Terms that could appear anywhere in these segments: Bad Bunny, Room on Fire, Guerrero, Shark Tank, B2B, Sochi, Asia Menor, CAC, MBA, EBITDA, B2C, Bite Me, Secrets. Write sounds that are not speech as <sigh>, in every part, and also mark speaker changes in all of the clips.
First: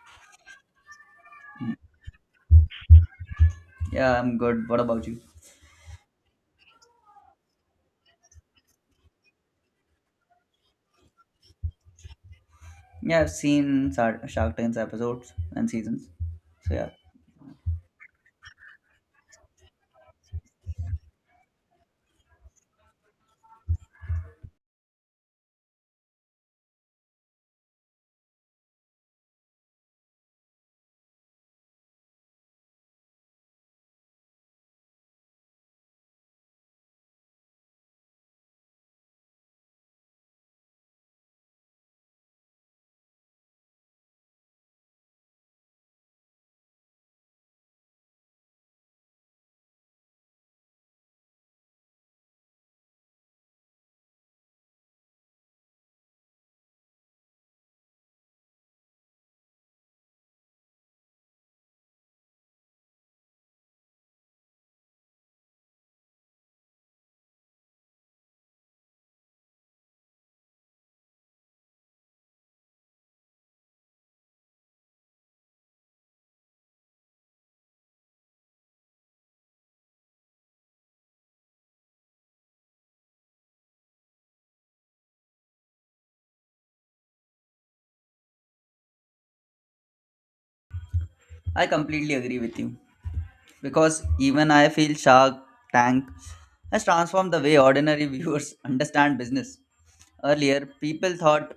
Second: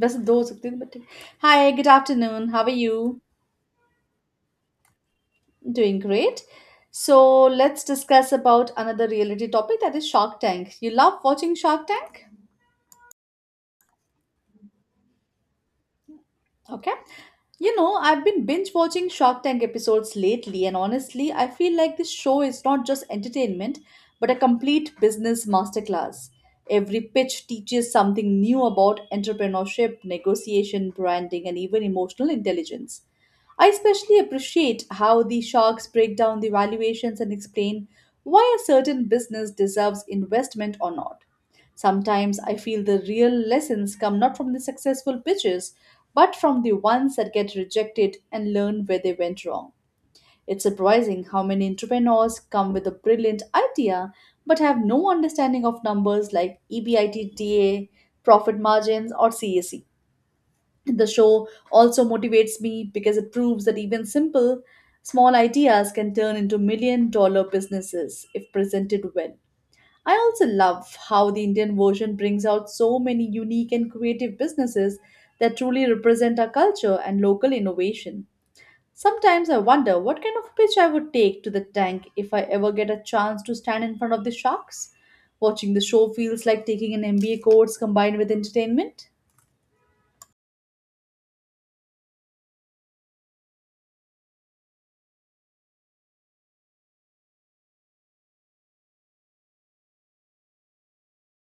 Speaker 1: Just do something, but Hi, good afternoon. How are you
Speaker 2: Yeah, I'm good. What about you?
Speaker 1: doing? Great. So let's discuss about another reality topic that is Shark Tank. You love watching Shark Tank,
Speaker 2: Yeah, I've seen Shark Tank's episodes and seasons. So yeah,
Speaker 1: okay? You know, I've been binge watching Shark Tank episodes lately, and honestly, I feel like this show is not just entertainment, but a complete business masterclass. Every pitch teaches something new about entrepreneurship, negotiation, branding, and even emotional intelligence. I especially appreciate how the sharks break down the valuations and explain why a certain business deserves investment or not. Sometimes I feel the real lessons come not from the successful pitches but from the ones that get rejected and learn where they went wrong. It's surprising how many entrepreneurs come with a brilliant idea but have no understanding of numbers like EBITDA, profit margins, or CAC. The show also motivates me because it proves that even simple, small ideas can turn into million-dollar businesses if presented well. I also love how the Indian version brings out so many unique and creative businesses that truly represent our culture and local innovation. Sometimes I wonder what kind of pitch I would take to the tank if I ever get a chance to stand in front of the sharks. Watching the show feels like taking an MBA course combined with entertainment.
Speaker 2: I completely agree with you because even I feel Shark Tank has transformed the way ordinary viewers <laughs> understand business. Earlier, people thought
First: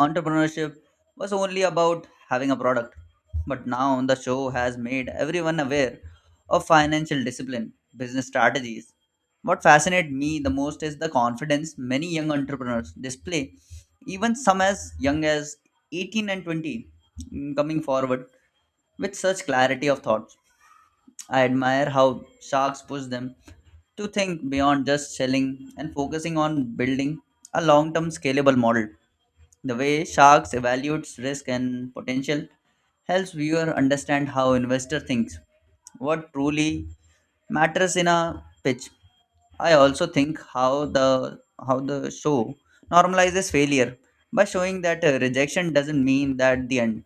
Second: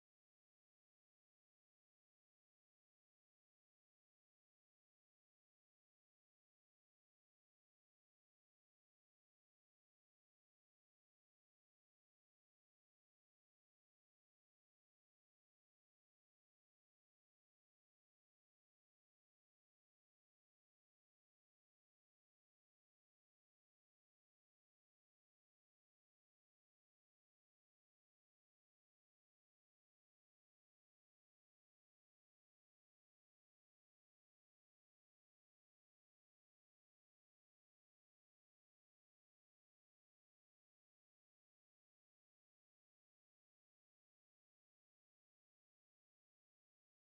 Speaker 2: entrepreneurship was only about having a product, but now the show has made everyone aware of financial discipline, business strategies. What fascinates me the most is the confidence many young entrepreneurs display, even some as young as 18 and 20 coming forward with such clarity of thought. I admire how sharks push them to think beyond just selling and focusing on building a long term scalable model. The way sharks evaluates risk and potential helps viewer understand how investor thinks, what truly matters in a pitch. I also think how the show normalizes failure by showing that rejection doesn't mean that the end.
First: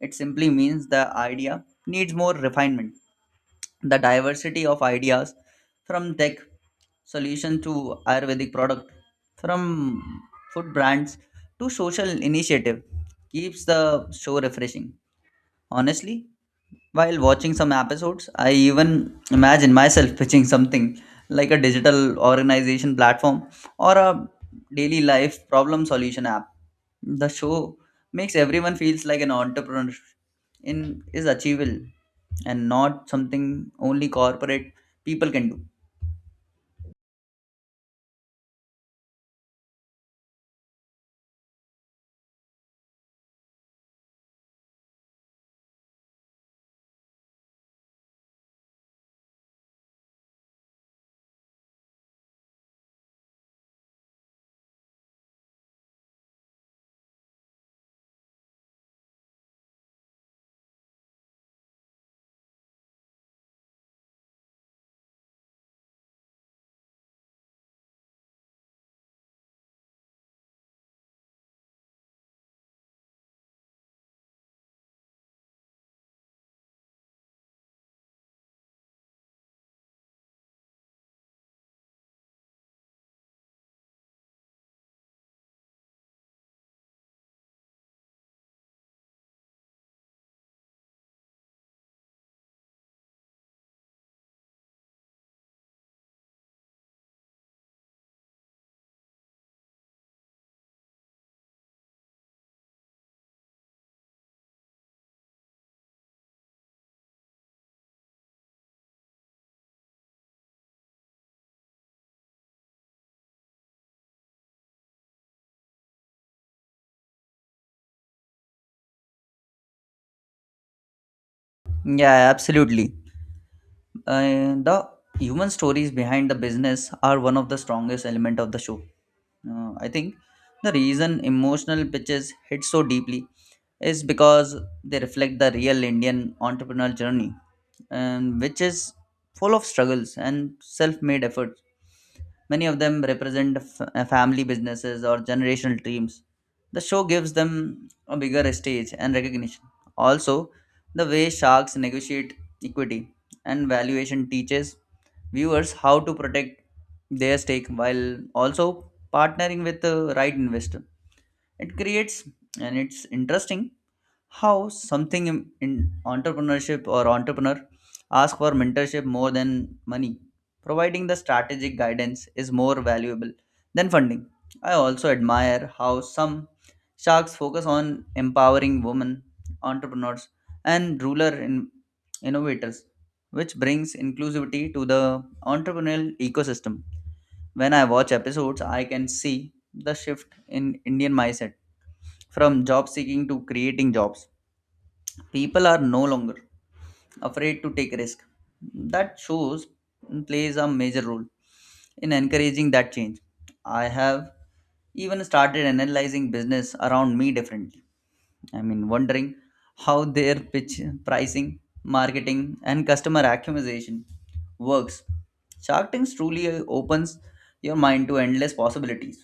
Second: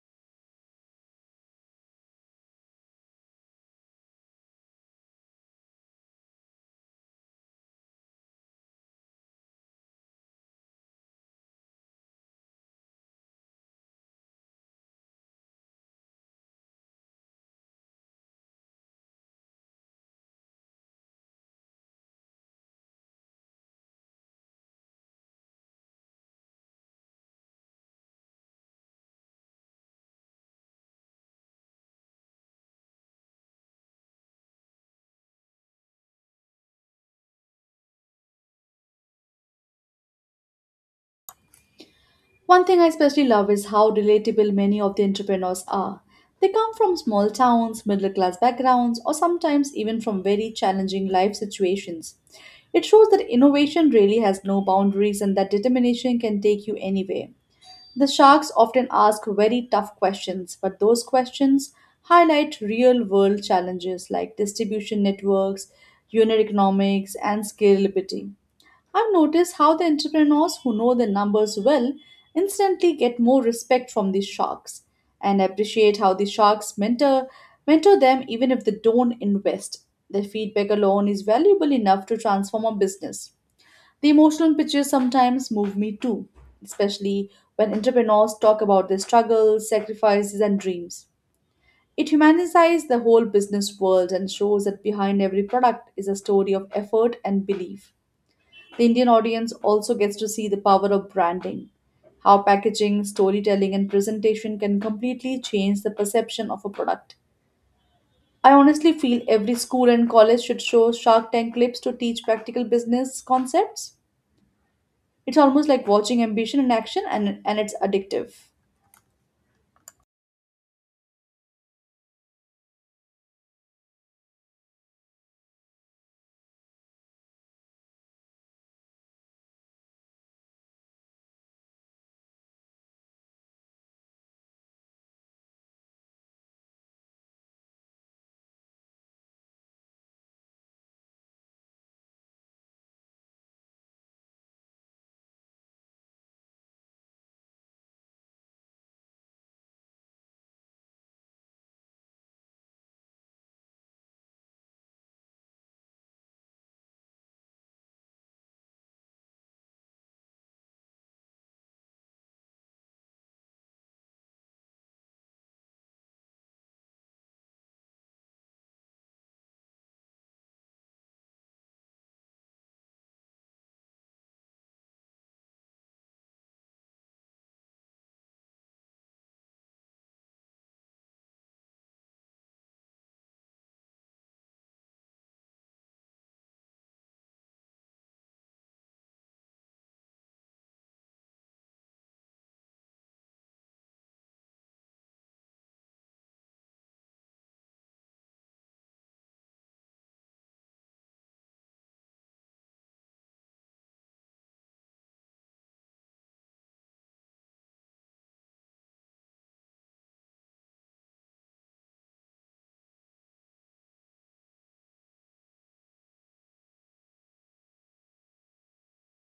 Speaker 2: It simply means the idea needs more refinement. The diversity of ideas, from tech solution to Ayurvedic product, from food brands to social initiative, keeps the show refreshing. Honestly, while watching some episodes, I even imagine myself pitching something like a digital organization platform or a daily life problem solution app. The show makes everyone feels like an entrepreneur in is achievable and not something only corporate people can do.
Speaker 1: One thing I especially love is how relatable many of the entrepreneurs are. They come from small towns, middle class backgrounds, or sometimes even from very challenging life situations. It shows that innovation really has no boundaries and that determination can take you anywhere. The sharks often ask very tough questions, but those questions highlight real world challenges like distribution networks, unit economics, and scalability. I've noticed how the entrepreneurs who know the numbers well instantly get more respect from the sharks and appreciate how the sharks mentor them even if they don't invest. Their feedback alone is valuable enough to transform a business. The emotional pictures sometimes move me too, especially when entrepreneurs talk about their struggles, sacrifices, and dreams. It humanizes the whole business world and shows that behind every product is a story of effort and belief. The Indian audience also gets to see the power of branding, how packaging, storytelling, and presentation can completely change the perception of a product. I honestly feel every school and college should show Shark Tank clips to teach practical business concepts. It's almost like watching ambition in action and it's addictive.
Speaker 2: Yeah, absolutely. The human stories behind the business are one of the strongest element of the show. I think the reason emotional pitches hit so deeply is because they reflect the real Indian entrepreneurial journey, and which is full of struggles and self-made efforts. Many of them represent family businesses or generational dreams. The show gives them a bigger stage and recognition. Also, the way sharks negotiate equity and valuation teaches viewers how to protect their stake while also partnering with the right investor. It creates, and it's interesting how something in entrepreneurship or entrepreneur ask for mentorship more than money, providing the strategic guidance is more valuable than funding. I also admire how some sharks focus on empowering women entrepreneurs and innovators, which brings inclusivity to the entrepreneurial ecosystem. When I watch episodes, I can see the shift in Indian mindset from job seeking to creating jobs. People are no longer afraid to take risk. That shows plays a major role in encouraging that change. I have even started analyzing business around me differently. I mean, wondering how their pitch, pricing, marketing, and customer acquisition works. Shark Tank truly opens your mind to endless possibilities.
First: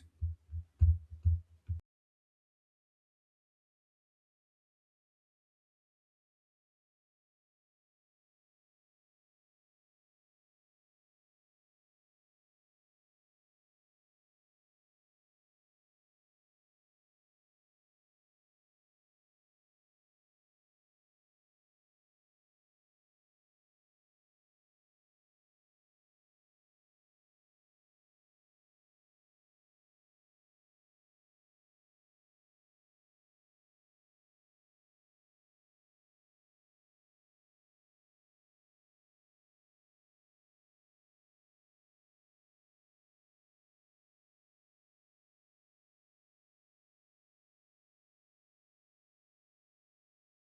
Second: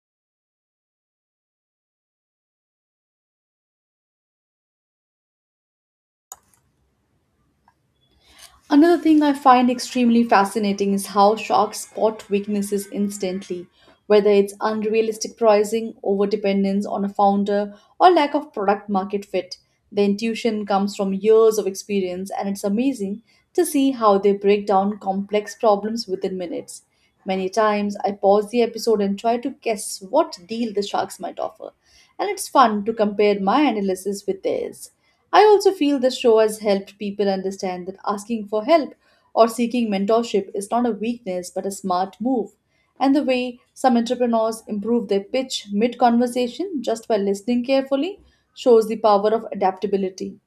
Speaker 1: Another thing I find extremely fascinating is how sharks spot weaknesses instantly, whether it's unrealistic pricing, overdependence on a founder, or lack of product market fit. The intuition comes from years of experience, and it's amazing to see how they break down complex problems within minutes. Many times, I pause the episode and try to guess what deal the sharks might offer, and it's fun to compare my analysis with theirs. I also feel this show has helped people understand that asking for help or seeking mentorship is not a weakness but a smart move. And the way some entrepreneurs improve their pitch mid conversation just by listening carefully shows the power of adaptability.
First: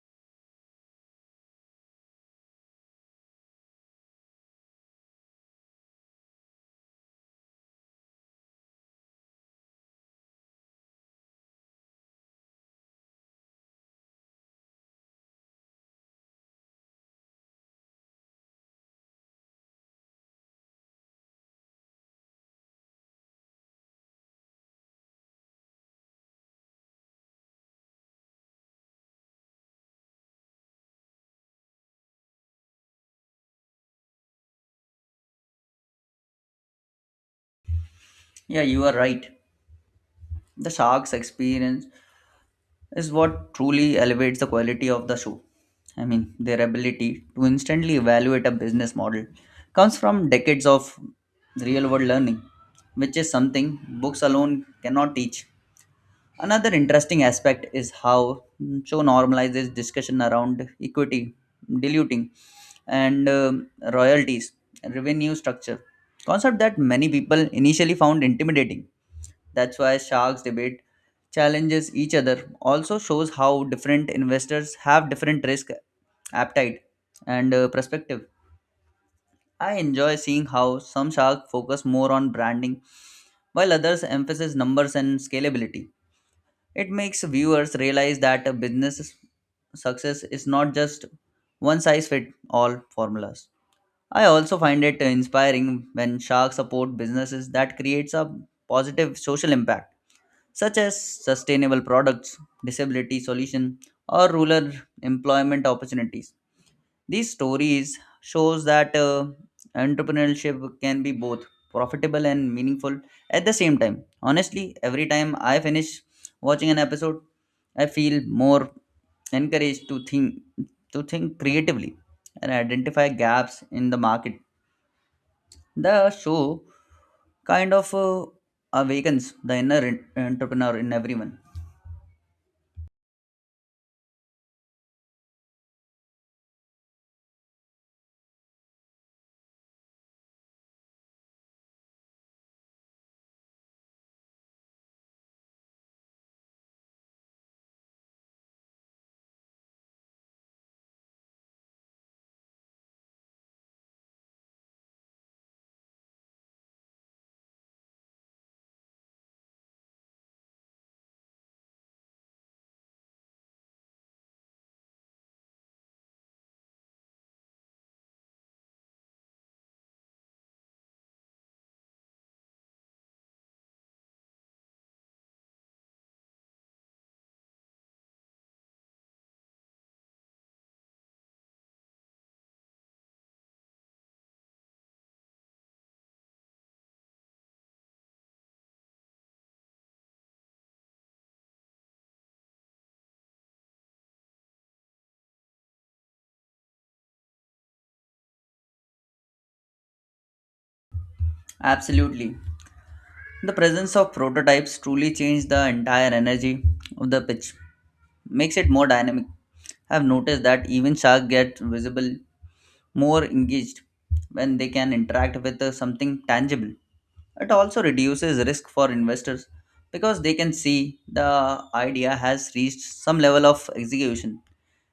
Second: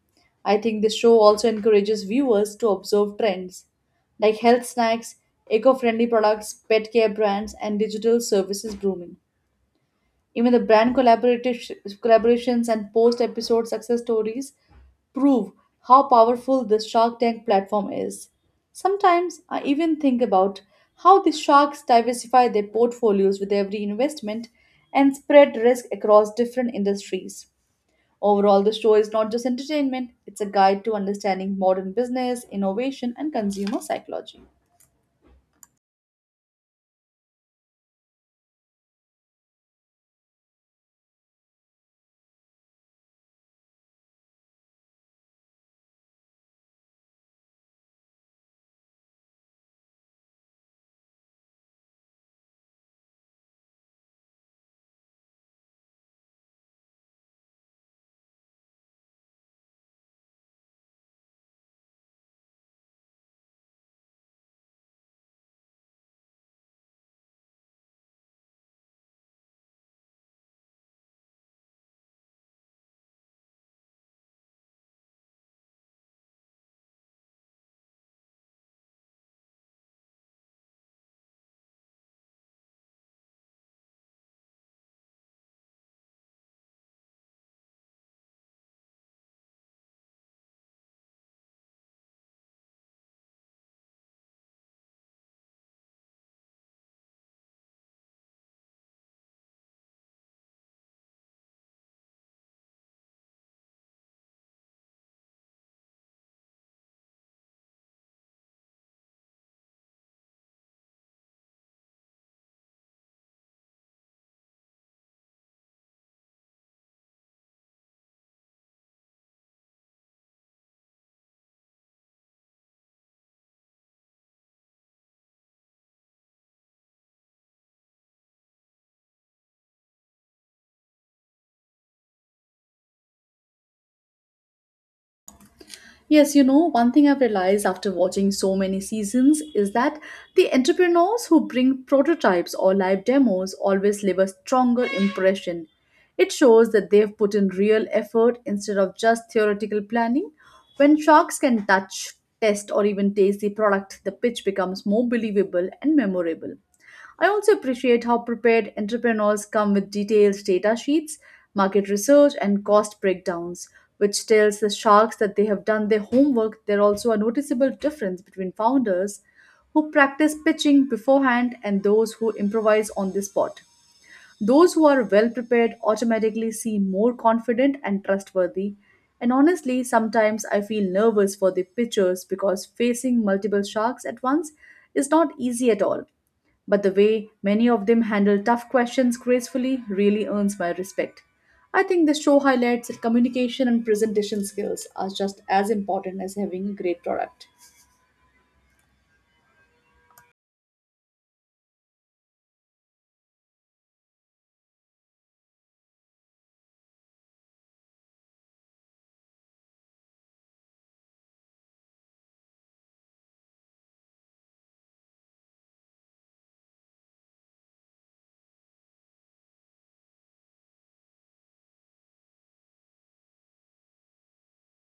Speaker 1: I think this show also encourages viewers to observe trends like health snacks, eco friendly products, pet care brands, and digital services booming. Even the brand collaborative collaborations and post-episode success stories prove how powerful this Shark Tank platform is. Sometimes I even think about how the sharks diversify their portfolios with every investment and spread risk across different industries. Overall, the show is not just entertainment, it's a guide to understanding modern business, innovation, and consumer psychology.
Speaker 2: Yeah, you are right. The sharks experience is what truly elevates the quality of the show. I mean, their ability to instantly evaluate a business model comes from decades of real world learning, which is something books alone cannot teach. Another interesting aspect is how show normalizes discussion around equity, diluting, and royalties, revenue structure, concept that many people initially found intimidating. That's why sharks debate challenges each other. Also shows how different investors have different risk appetite and perspective. I enjoy seeing how some sharks focus more on branding while others emphasize numbers and scalability. It makes viewers realize that a business success is not just one size fit all formulas. I also find it inspiring when sharks support businesses that creates a positive social impact, such as sustainable products, disability solution, or rural employment opportunities. These stories shows that entrepreneurship can be both profitable and meaningful at the same time. Honestly, every time I finish watching an episode, I feel more encouraged to think creatively and identify gaps in the market. The show kind of awakens the inner entrepreneur in everyone.
Speaker 1: Yes, you know, one thing I've realized after watching so many seasons is that the entrepreneurs who bring prototypes or live demos always leave a stronger impression. It shows that they've put in real effort instead of just theoretical planning. When sharks can touch, test, or even taste the product, the pitch becomes more believable and memorable. I also appreciate how prepared entrepreneurs come with detailed data sheets, market research, and cost breakdowns, which tells the sharks that they have done their homework. There also a noticeable difference between founders who practice pitching beforehand and those who improvise on the spot. Those who are well prepared automatically seem more confident and trustworthy. And honestly, sometimes I feel nervous for the pitchers because facing multiple sharks at once is not easy at all. But the way many of them handle tough questions gracefully really earns my respect. I think the show highlights that communication and presentation skills are just as important as having a great product.
Speaker 2: Absolutely. The presence of prototypes truly changed the entire energy of the pitch, makes it more dynamic. I've noticed that even sharks get visible more engaged when they can interact with something tangible. It also reduces risk for investors because they can see the idea has reached some level of execution.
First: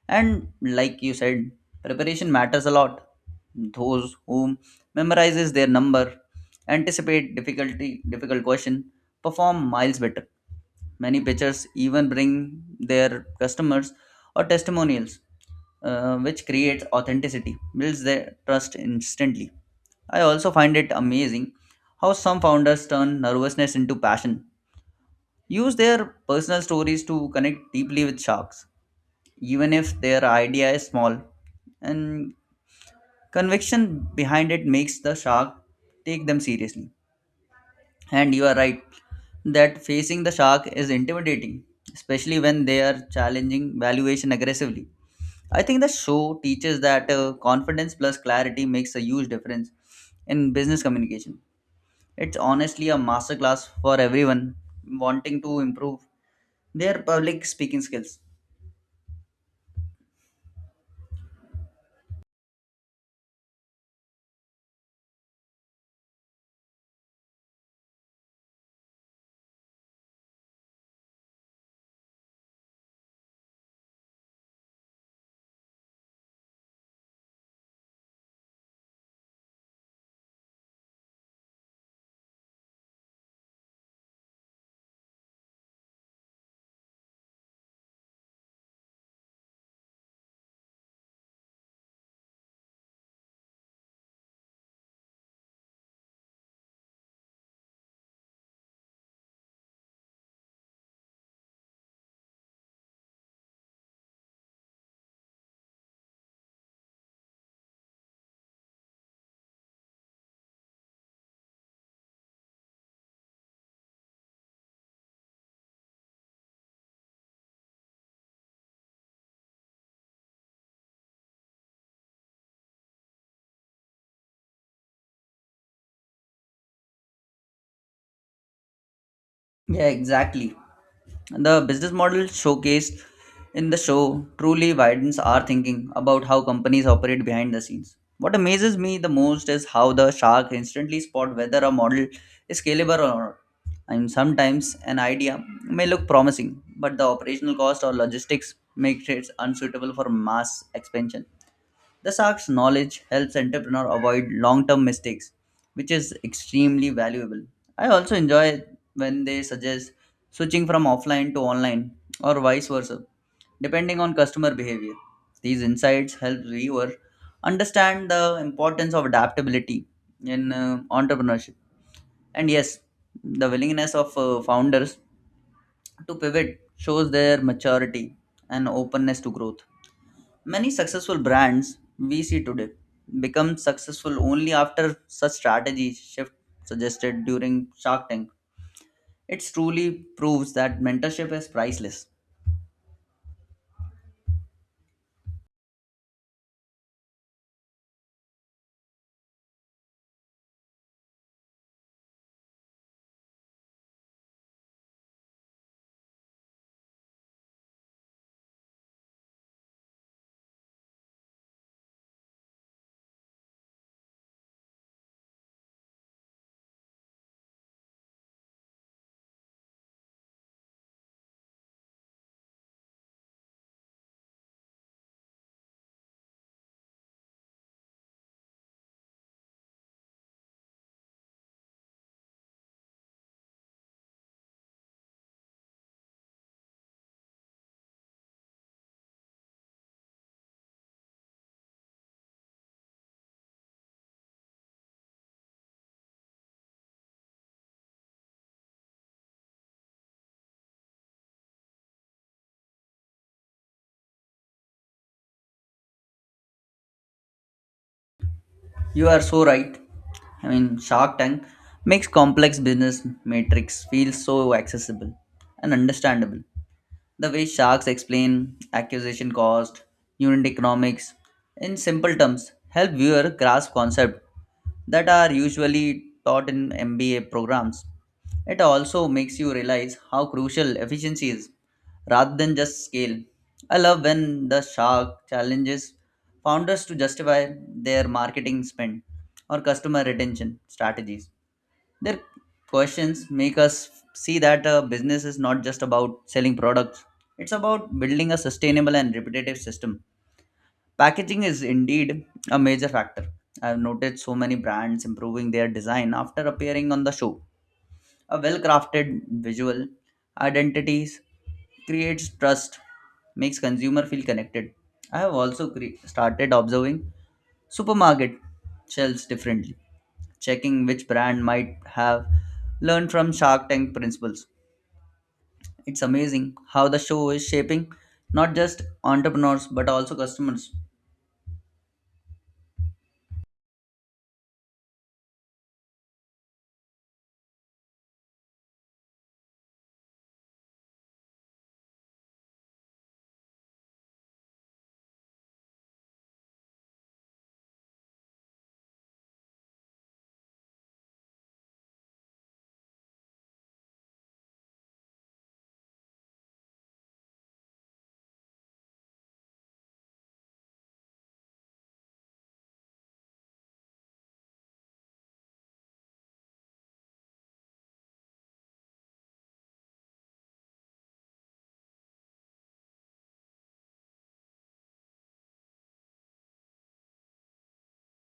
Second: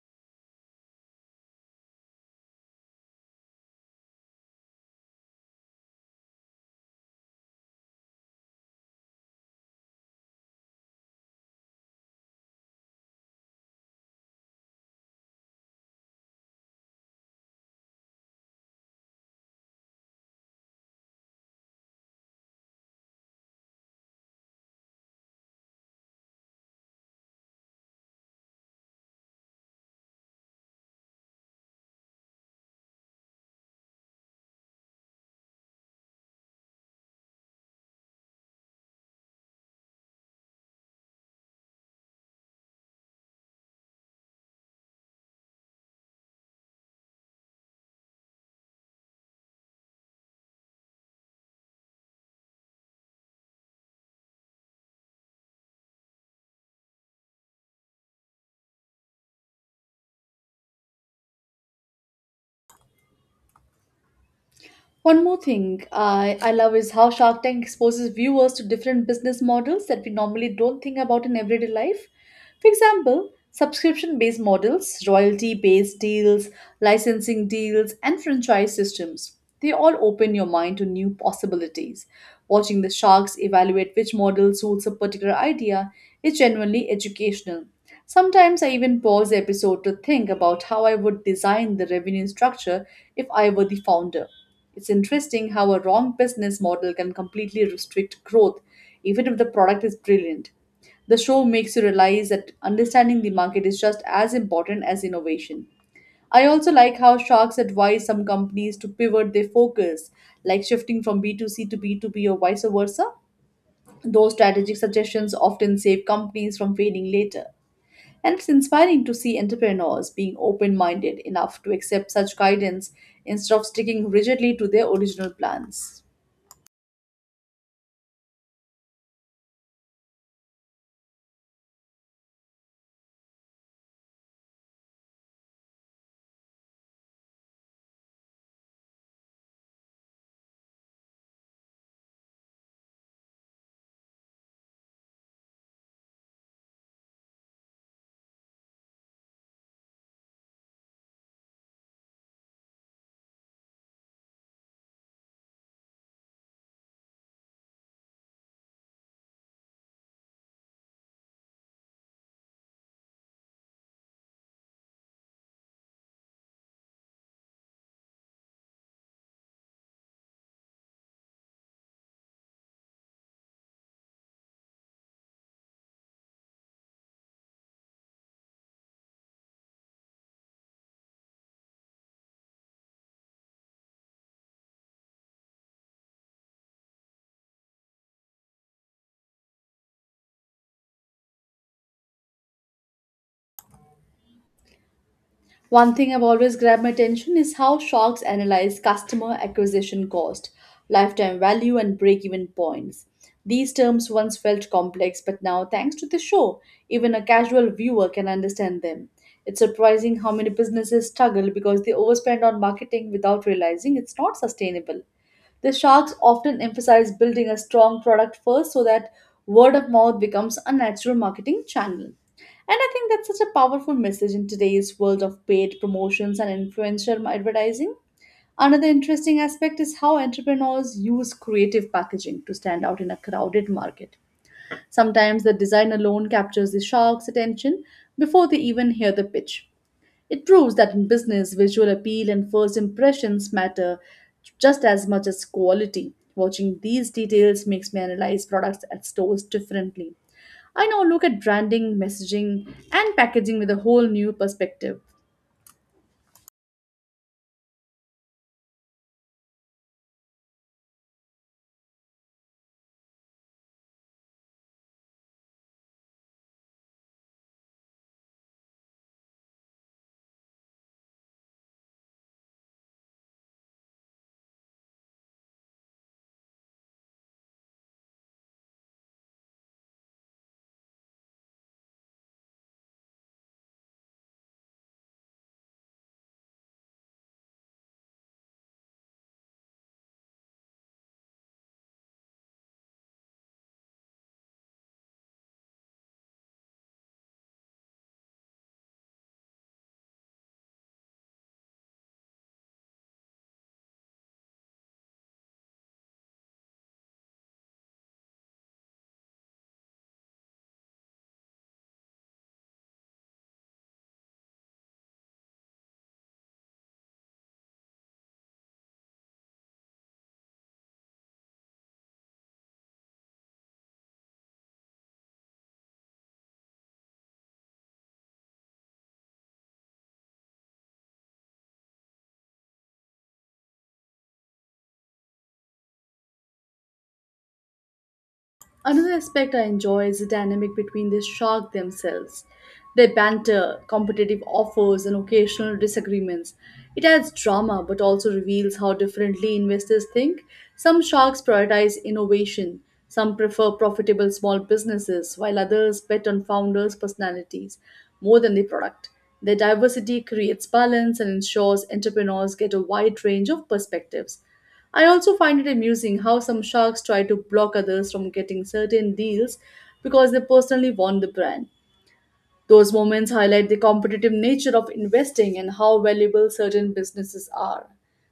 Speaker 2: And like you said, preparation matters a lot. Those who memorizes their number, anticipate difficult question, perform miles better. Many pitchers even bring their customers or testimonials, which creates authenticity, builds their trust instantly. I also find it amazing how some founders turn nervousness into passion, use their personal stories to connect deeply with sharks, even if their idea is small, and conviction behind it makes the shark take them seriously. And you are right that facing the shark is intimidating, especially when they are challenging valuation aggressively. I think the show teaches that confidence plus clarity makes a huge difference in business communication. It's honestly a masterclass for everyone wanting to improve their public speaking skills.
Speaker 1: One more thing I love is how Shark Tank exposes viewers to different business models that we normally don't think about in everyday life. For example, subscription based models, royalty based deals, licensing deals, and franchise systems. They all open your mind to new possibilities. Watching the sharks evaluate which model suits a particular idea is genuinely educational. Sometimes I even pause the episode to think about how I would design the revenue structure if I were the founder. It's interesting how a wrong business model can completely restrict growth, even if the product is brilliant. The show makes you realize that understanding the market is just as important as innovation. I also like how sharks advise some companies to pivot their focus, like shifting from B2C to B2B or vice versa. Those strategic suggestions often save companies from failing later. And it's inspiring to see entrepreneurs being open minded enough to accept such guidance instead of sticking rigidly to their original plans.
Speaker 2: Yeah, exactly. The business model showcased in the show truly widens our thinking about how companies operate behind the scenes. What amazes me the most is how the shark instantly spot whether a model is scalable or not. And sometimes an idea may look promising, but the operational cost or logistics makes it unsuitable for mass expansion. The Sharks' knowledge helps entrepreneur avoid long-term mistakes, which is extremely valuable. I also enjoy when they suggest switching from offline to online or vice versa, depending on customer behavior. These insights help viewer understand the importance of adaptability in entrepreneurship. And yes, the willingness of founders to pivot shows their maturity and openness to growth. Many successful brands we see today become successful only after such strategy shift suggested during Shark Tank. It truly proves that mentorship is priceless.
Speaker 1: One thing I've always grabbed my attention is how sharks analyze customer acquisition cost, lifetime value, and break even points. These terms once felt complex, but now, thanks to the show, even a casual viewer can understand them. It's surprising how many businesses struggle because they overspend on marketing without realizing it's not sustainable. The sharks often emphasize building a strong product first so that word of mouth becomes a natural marketing channel. And I think that's such a powerful message in today's world of paid promotions and influencer advertising. Another interesting aspect is how entrepreneurs use creative packaging to stand out in a crowded market. Sometimes the design alone captures the shark's attention before they even hear the pitch. It proves that in business, visual appeal and first impressions matter just as much as quality. Watching these details makes me analyze products at stores differently. I now look at branding, messaging, and packaging with a whole new perspective.
Speaker 2: You are so right. I mean, Shark Tank makes complex business matrix feel so accessible and understandable. The way sharks explain acquisition cost, unit economics, in simple terms, help viewer grasp concepts that are usually taught in MBA programs. It also makes you realize how crucial efficiency is rather than just scale. I love when the shark challenges founders to justify their marketing spend or customer retention strategies. Their questions make us see that a business is not just about selling products, it's about building a sustainable and repetitive system. Packaging is indeed a major factor. I've noticed so many brands improving their design after appearing on the show. A well crafted visual identities creates trust, makes consumer feel connected. I have also started observing supermarket shelves differently, checking which brand might have learned from Shark Tank principles. It's amazing how the show is shaping not just entrepreneurs but also customers.
Speaker 1: Another aspect I enjoy is the dynamic between the shark themselves. Their banter, competitive offers, and occasional disagreements. It adds drama but also reveals how differently investors think. Some sharks prioritize innovation, some prefer profitable small businesses, while others bet on founders' personalities more than the product. Their diversity creates balance and ensures entrepreneurs get a wide range of perspectives. I also find it amusing how some sharks try to block others from getting certain deals because they personally want the brand. Those moments highlight the competitive nature of investing and how valuable certain businesses are.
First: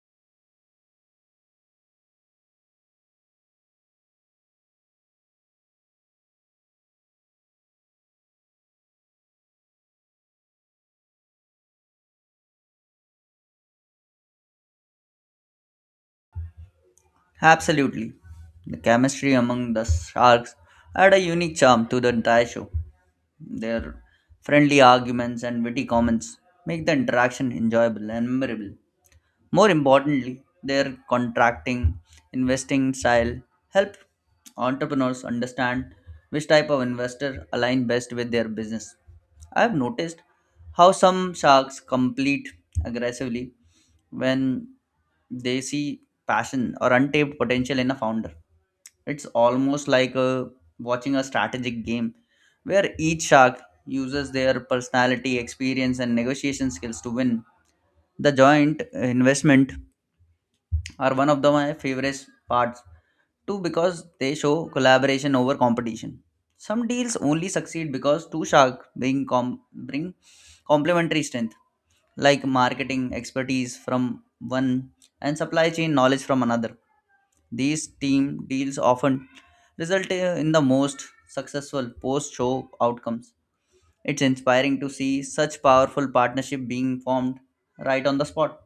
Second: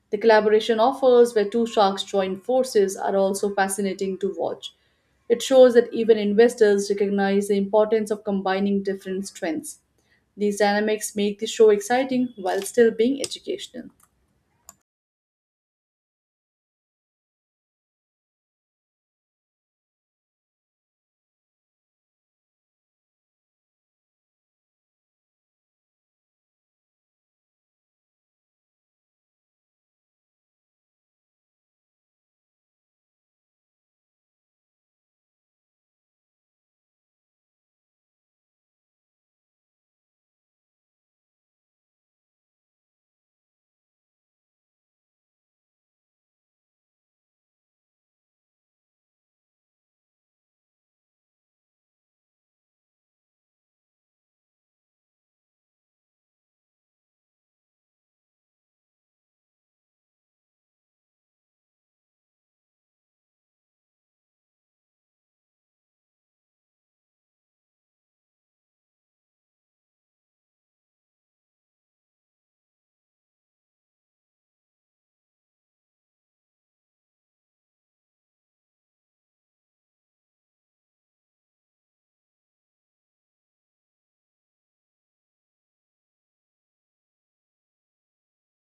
Speaker 1: The collaboration offers where two sharks join forces are also fascinating to watch. It shows that even investors recognize the importance of combining different strengths. These dynamics make the show exciting while still being educational.
Speaker 2: Absolutely. The chemistry among the sharks add a unique charm to the entire show. Their friendly arguments and witty comments make the interaction enjoyable and memorable. More importantly, their contracting investing style help entrepreneurs understand which type of investor align best with their business. I have noticed how some sharks compete aggressively when they see passion or untapped potential in a founder. It's almost like watching a strategic game where each shark uses their personality, experience, and negotiation skills to win. The joint investment are one of the my favorite parts too, because they show collaboration over competition. Some deals only succeed because two sharks bring complementary strength, like marketing expertise from one and supply chain knowledge from another. These team deals often result in the most successful post show outcomes. It's inspiring to see such powerful partnership being formed right on the spot.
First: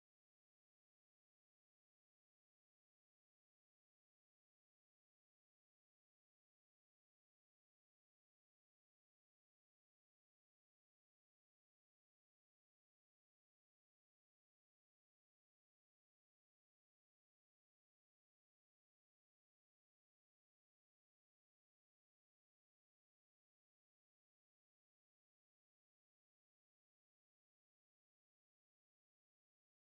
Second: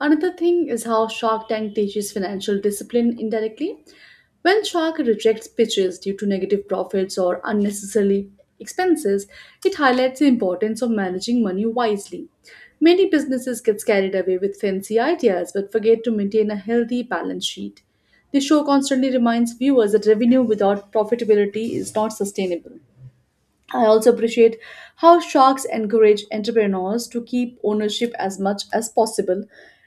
Speaker 1: Another thing is how Shark Tank teaches financial discipline indirectly. When Shark rejects pitches due to negative profits or unnecessary expenses, it highlights the importance of managing money wisely. Many businesses get carried away with fancy ideas but forget to maintain a healthy balance sheet. The show constantly reminds viewers that revenue without profitability is not sustainable. I also appreciate how sharks encourage entrepreneurs to keep ownership as much as possible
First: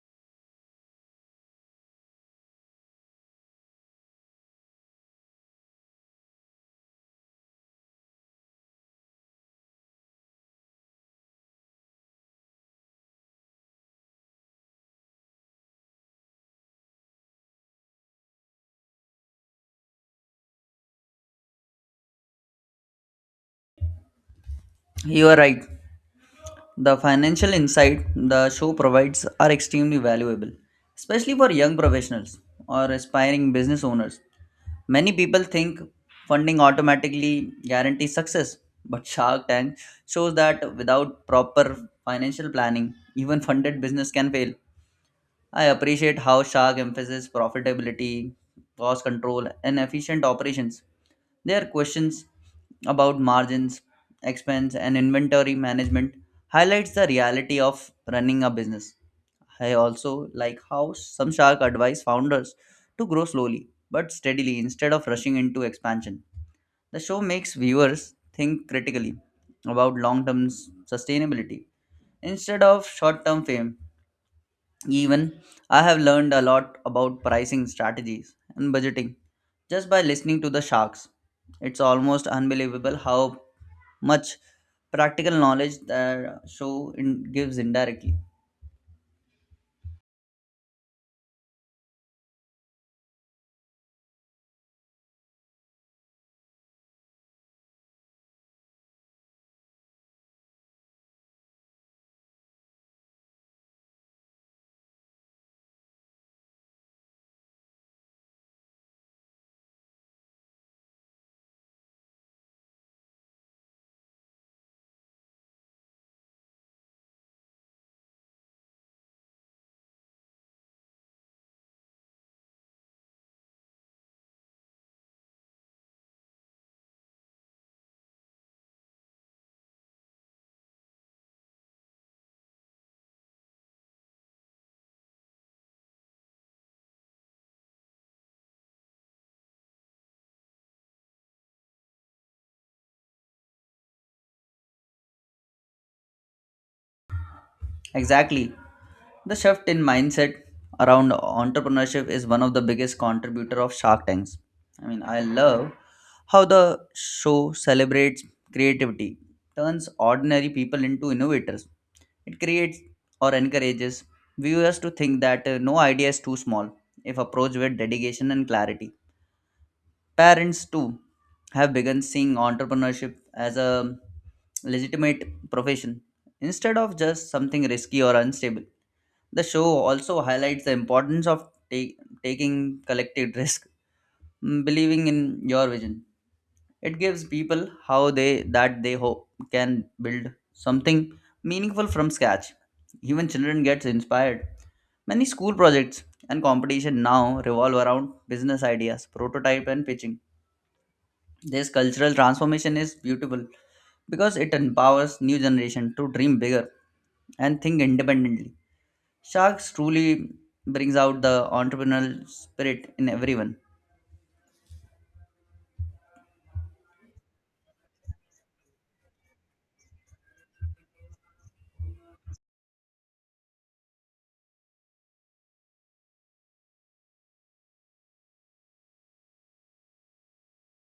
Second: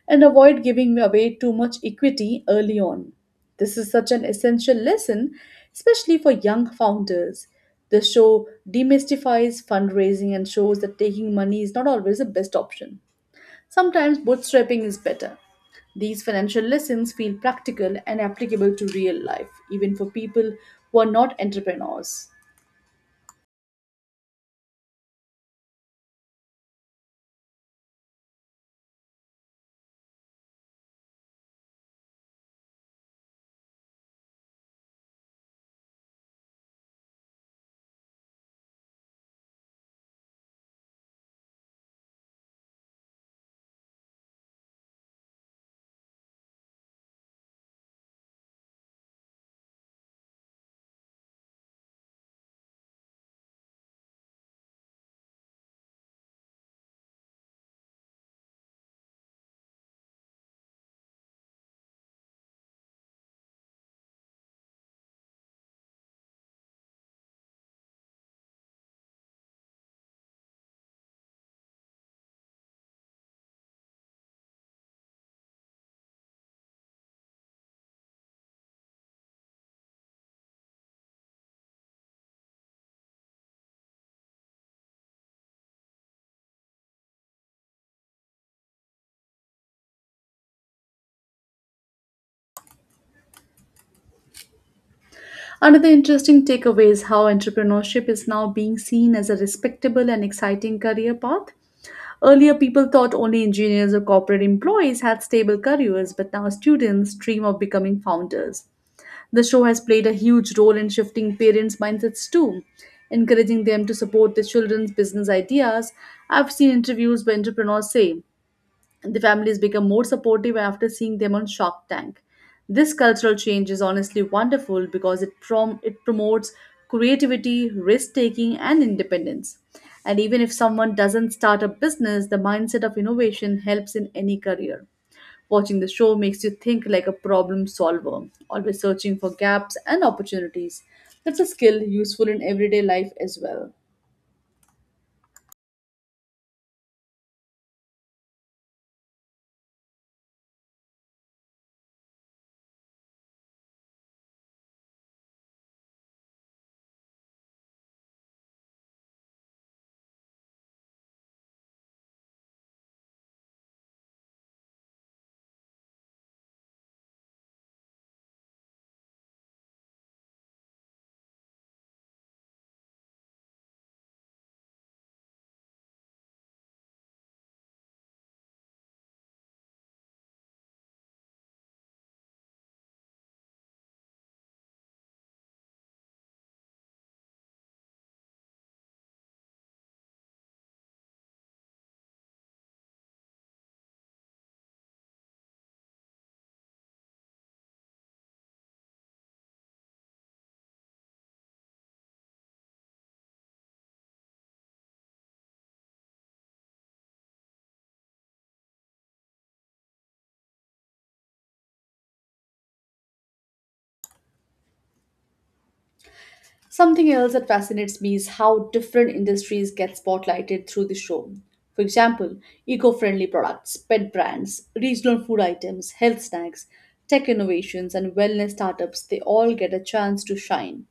Speaker 1: and avoid giving away too much equity early on. This is such an essential lesson, especially for young founders. The show demystifies fundraising and shows that taking money is not always the best option. Sometimes bootstrapping is better. These financial lessons feel practical and applicable to real life, even for people who are not entrepreneurs.
Speaker 2: You are right. The financial insight the show provides are extremely valuable, especially for young professionals or aspiring business owners. Many people think funding automatically guarantees success, but Shark Tank shows that without proper financial planning, even funded business can fail. I appreciate how Shark emphasizes profitability, cost control, and efficient operations. There are questions about margins, expense, and inventory management highlights the reality of running a business. I also like how some shark advise founders to grow slowly but steadily instead of rushing into expansion. The show makes viewers think critically about long-term sustainability instead of short-term fame. Even I have learned a lot about pricing strategies and budgeting just by listening to the sharks. It's almost unbelievable how much practical knowledge the show in, gives indirectly.
Speaker 1: Another interesting takeaway is how entrepreneurship is now being seen as a respectable and exciting career path. Earlier, people thought only engineers or corporate employees had stable careers, but now students dream of becoming founders. The show has played a huge role in shifting parents' mindsets too, encouraging them to support their children's business ideas. I've seen interviews where entrepreneurs say, the families become more supportive after seeing them on Shark Tank. This cultural change is honestly wonderful because it promotes creativity, risk taking, and independence. And even if someone doesn't start a business, the mindset of innovation helps in any career. Watching the show makes you think like a problem solver, always searching for gaps and opportunities. That's a skill useful in everyday life as well.
Speaker 2: Exactly. The shift in mindset around entrepreneurship is one of the biggest contributor of Shark Tanks. I mean, I love how the show celebrates creativity, turns ordinary people into innovators. It creates or encourages viewers to think that no idea is too small if approached with dedication and clarity. Parents, too, have begun seeing entrepreneurship as a legitimate profession instead of just something risky or unstable. The show also highlights the importance of taking collective risk, believing in your vision. It gives people how they that they hope can build something meaningful from scratch. Even children gets inspired. Many school projects and competition now revolve around business ideas prototype and pitching. This cultural transformation is beautiful because it empowers new generation to dream bigger and think independently. Sharks truly brings out the entrepreneurial spirit in everyone.
Speaker 1: Something else that fascinates me is how different industries get spotlighted through the show. For example, eco friendly products, pet brands, regional food items, health snacks, tech innovations, and wellness startups they all get a chance to shine.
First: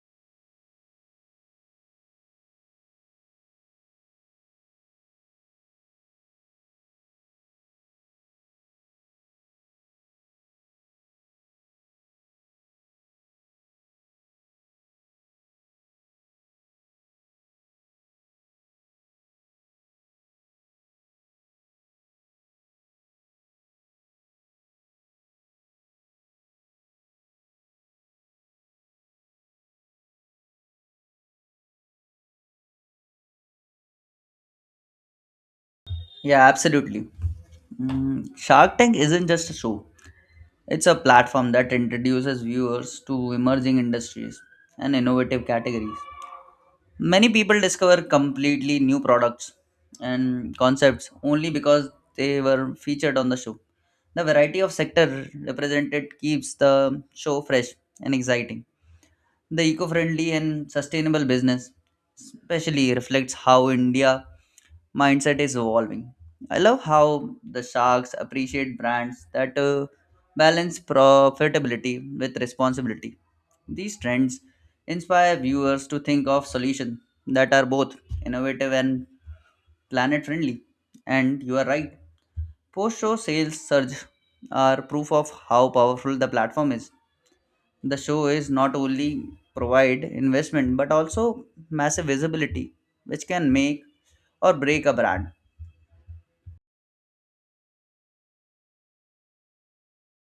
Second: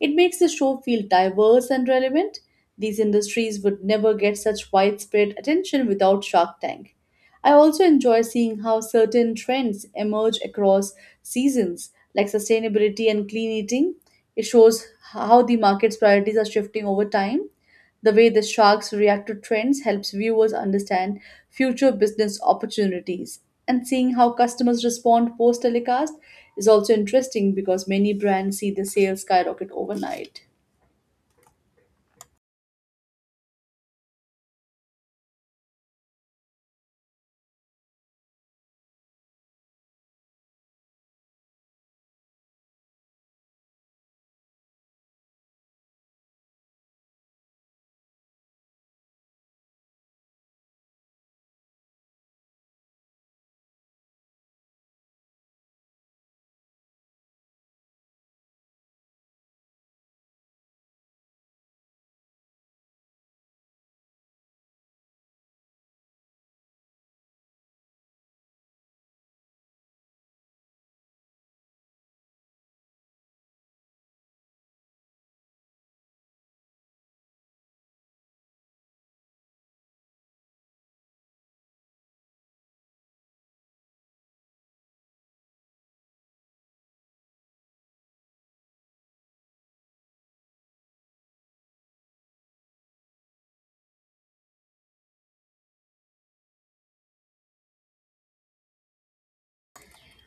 Speaker 1: It makes the show feel diverse and relevant. These industries would never get such widespread attention without Shark Tank. I also enjoy seeing how certain trends emerge across seasons, like sustainability and clean eating. It shows how the market's priorities are shifting over time. The way the sharks react to trends helps viewers understand future business opportunities. And seeing how customers respond post telecast is also interesting because many brands see the sales skyrocket overnight.
Speaker 2: Yeah, absolutely. Shark Tank isn't just a show, it's a platform that introduces viewers to emerging industries and innovative categories. Many people discover completely new products and concepts only because they were featured on the show. The variety of sector represented keeps the show fresh and exciting. The eco friendly and sustainable business, especially, reflects how India mindset is evolving. I love how the sharks appreciate brands that balance profitability with responsibility. These trends inspire viewers to think of solutions that are both innovative and planet friendly. And you are right, post show sales surge are proof of how powerful the platform is. The show is not only provide investment but also massive visibility, which can make or break a brand.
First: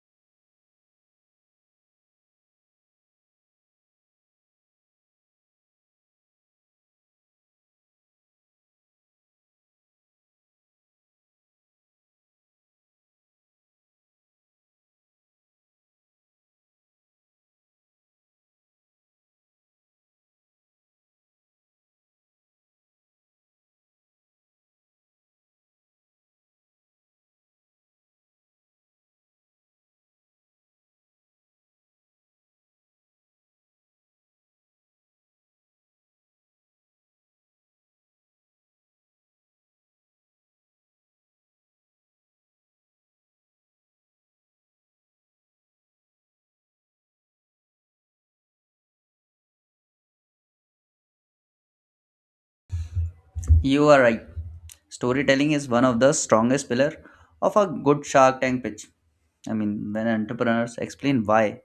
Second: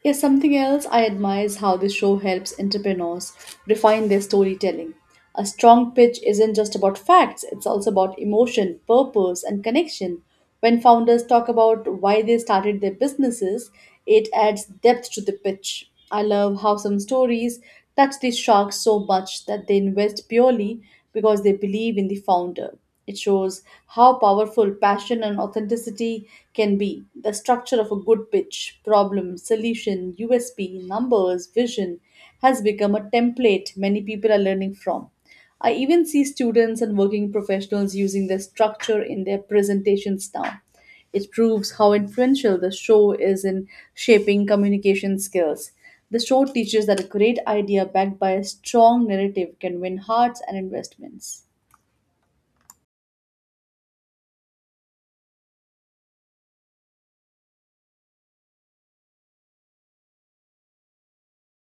Speaker 1: Yes, something else I admire is how this show helps entrepreneurs refine their storytelling. A strong pitch isn't just about facts, it's also about emotion, purpose, and connection. When founders talk about why they started their businesses, it adds depth to the pitch. I love how some stories touch the sharks so much that they invest purely because they believe in the founder. It shows how powerful passion and authenticity can be. The structure of a good pitch, problem, solution, USP, numbers, vision has become a template many people are learning from. I even see students and working professionals using this structure in their presentations now. It proves how influential the show is in shaping communication skills. The show teaches that a great idea backed by a strong narrative can win hearts and investments.
Speaker 2: You are right. Storytelling is one of the strongest pillar of a good Shark Tank pitch. I mean, when entrepreneurs explain why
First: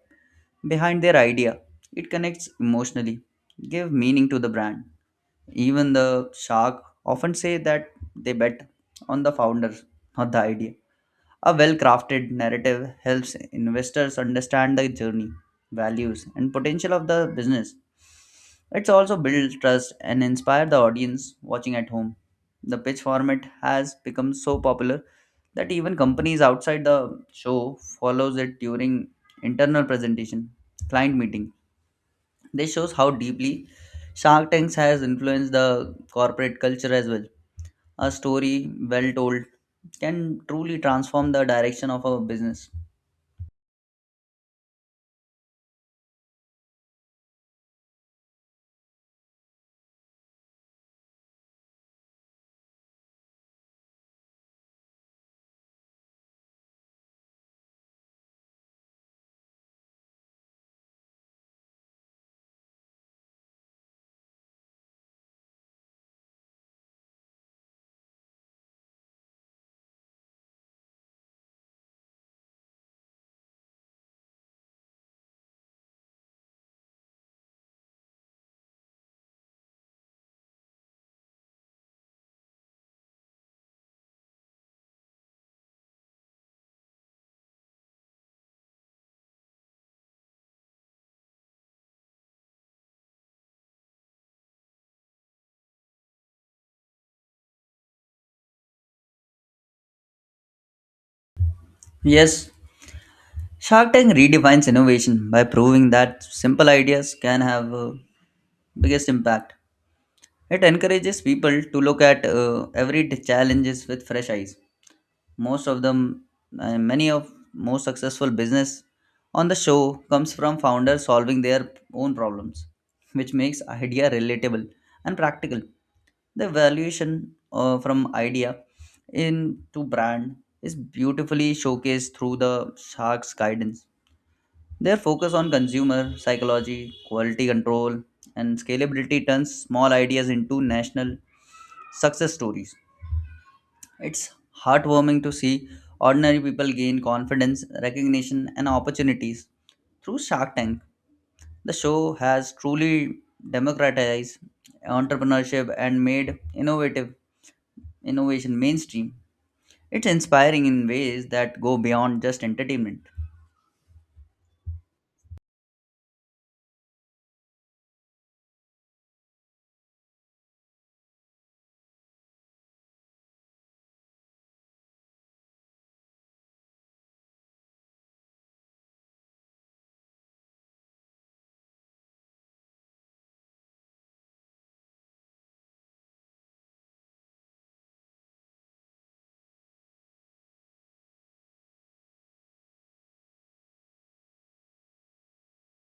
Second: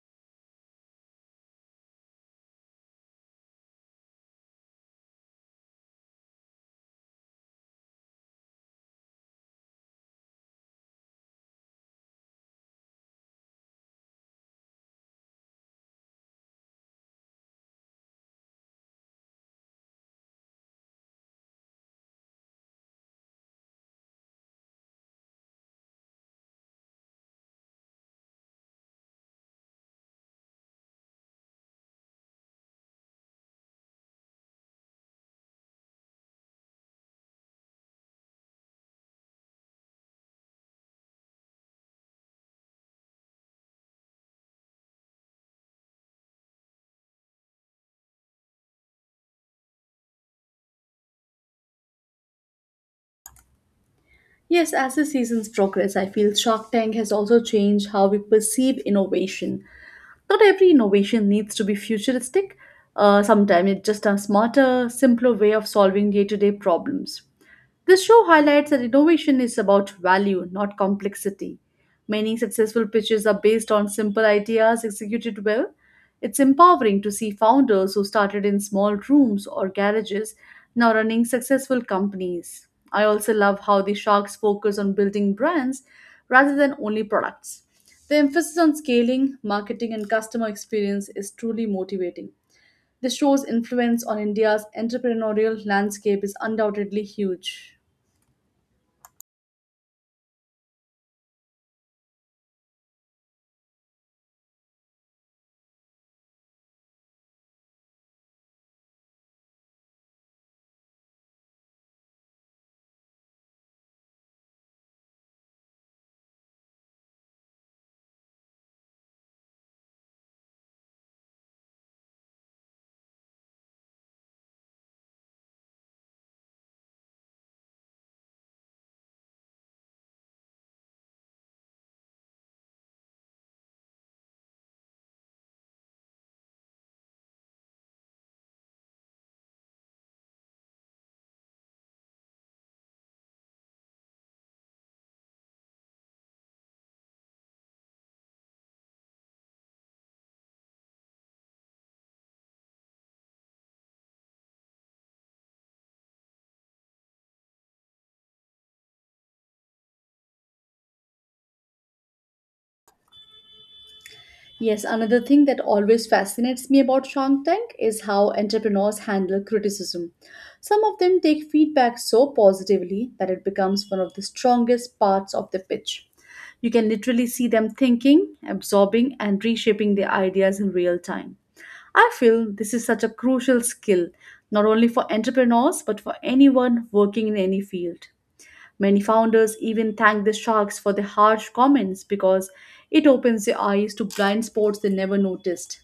Speaker 2: behind their idea, it connects emotionally, give meaning to the brand. Even the shark often say that they bet on the founder, not the idea. A well crafted narrative helps investors understand the journey, values, and potential of the business. It's also build trust and inspire the audience watching at home. The pitch format has become so popular that even companies outside the show follows it during internal presentation, client meeting. This shows how deeply Shark Tanks has influenced the corporate culture as well. A story well told can truly transform the direction of our business.
Speaker 1: Yes, as the seasons progress, I feel Shark Tank has also changed how we perceive innovation. Not every innovation needs to be futuristic. Sometimes it's just a smarter, simpler way of solving day to day problems. The show highlights that innovation is about value, not complexity. Many successful pitches are based on simple ideas executed well. It's empowering to see founders who started in small rooms or garages now running successful companies. I also love how the sharks focus on building brands rather than only products. The emphasis on scaling, marketing, and customer experience is truly motivating. The show's influence on India's entrepreneurial landscape is undoubtedly huge.
Speaker 2: Yes, Shark Tank redefines innovation by proving that simple ideas can have biggest impact. It encourages people to look at every challenges with fresh eyes. Most of them, Many of most successful business on the show comes from founders solving their own problems, which makes idea relatable and practical. The valuation from idea into brand is beautifully showcased through the Shark's guidance. Their focus on consumer psychology, quality control, and scalability turns small ideas into national success stories. It's heartwarming to see ordinary people gain confidence, recognition, and opportunities through Shark Tank. The show has truly democratized entrepreneurship and made innovative innovation mainstream. It's inspiring in ways that go beyond just entertainment.
Speaker 1: Yes, another thing that always fascinates me about Shark Tank is how entrepreneurs handle criticism. Some of them take feedback so positively that it becomes one of the strongest parts of the pitch. You can literally see them thinking, absorbing, and reshaping their ideas in real time. I feel this is such a crucial skill, not only for entrepreneurs, but for anyone working in any field. Many founders even thank the sharks for their harsh comments because it opens their eyes to blind spots they never noticed.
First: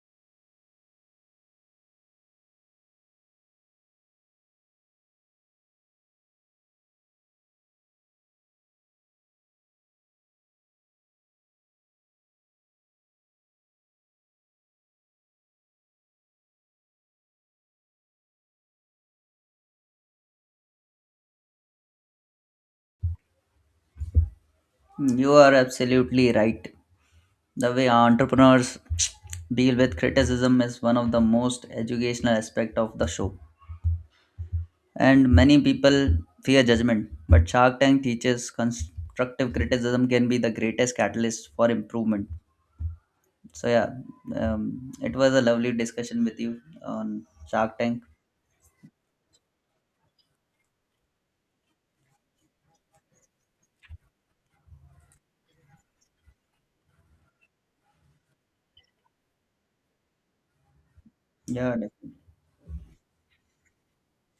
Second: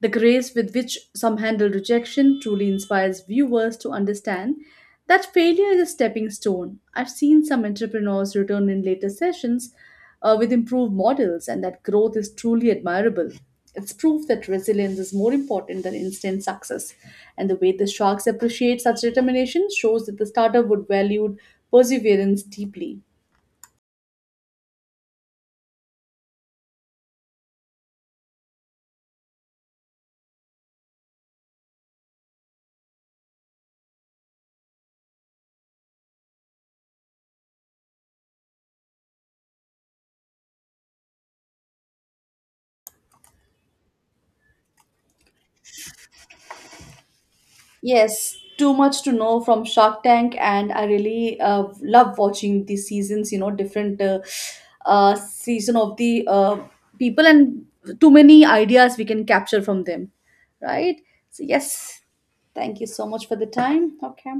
Speaker 1: The grace with which some handle rejection truly inspires viewers to understand that failure is a stepping stone. I've seen some entrepreneurs return in later sessions with improved models, and that growth is truly admirable. It's proof that resilience is more important than instant success. And the way the sharks appreciate such determination shows that the startup would valued perseverance deeply.
Speaker 2: You are absolutely right. The way entrepreneurs <tsk> deal with criticism is one of the most educational aspect of the show. And many people fear judgment, but Shark Tank teaches constructive criticism can be the greatest catalyst for improvement. So yeah, it was a lovely discussion with you on Shark Tank.
Speaker 1: Yes, too much to know from Shark Tank, and I really love watching the seasons. You know, different season of the people, and too many ideas we can capture from them, right? So
Speaker 2: Yeah,
Speaker 1: yes,
Speaker 2: definitely.
Speaker 1: thank you so much for the time. Okay.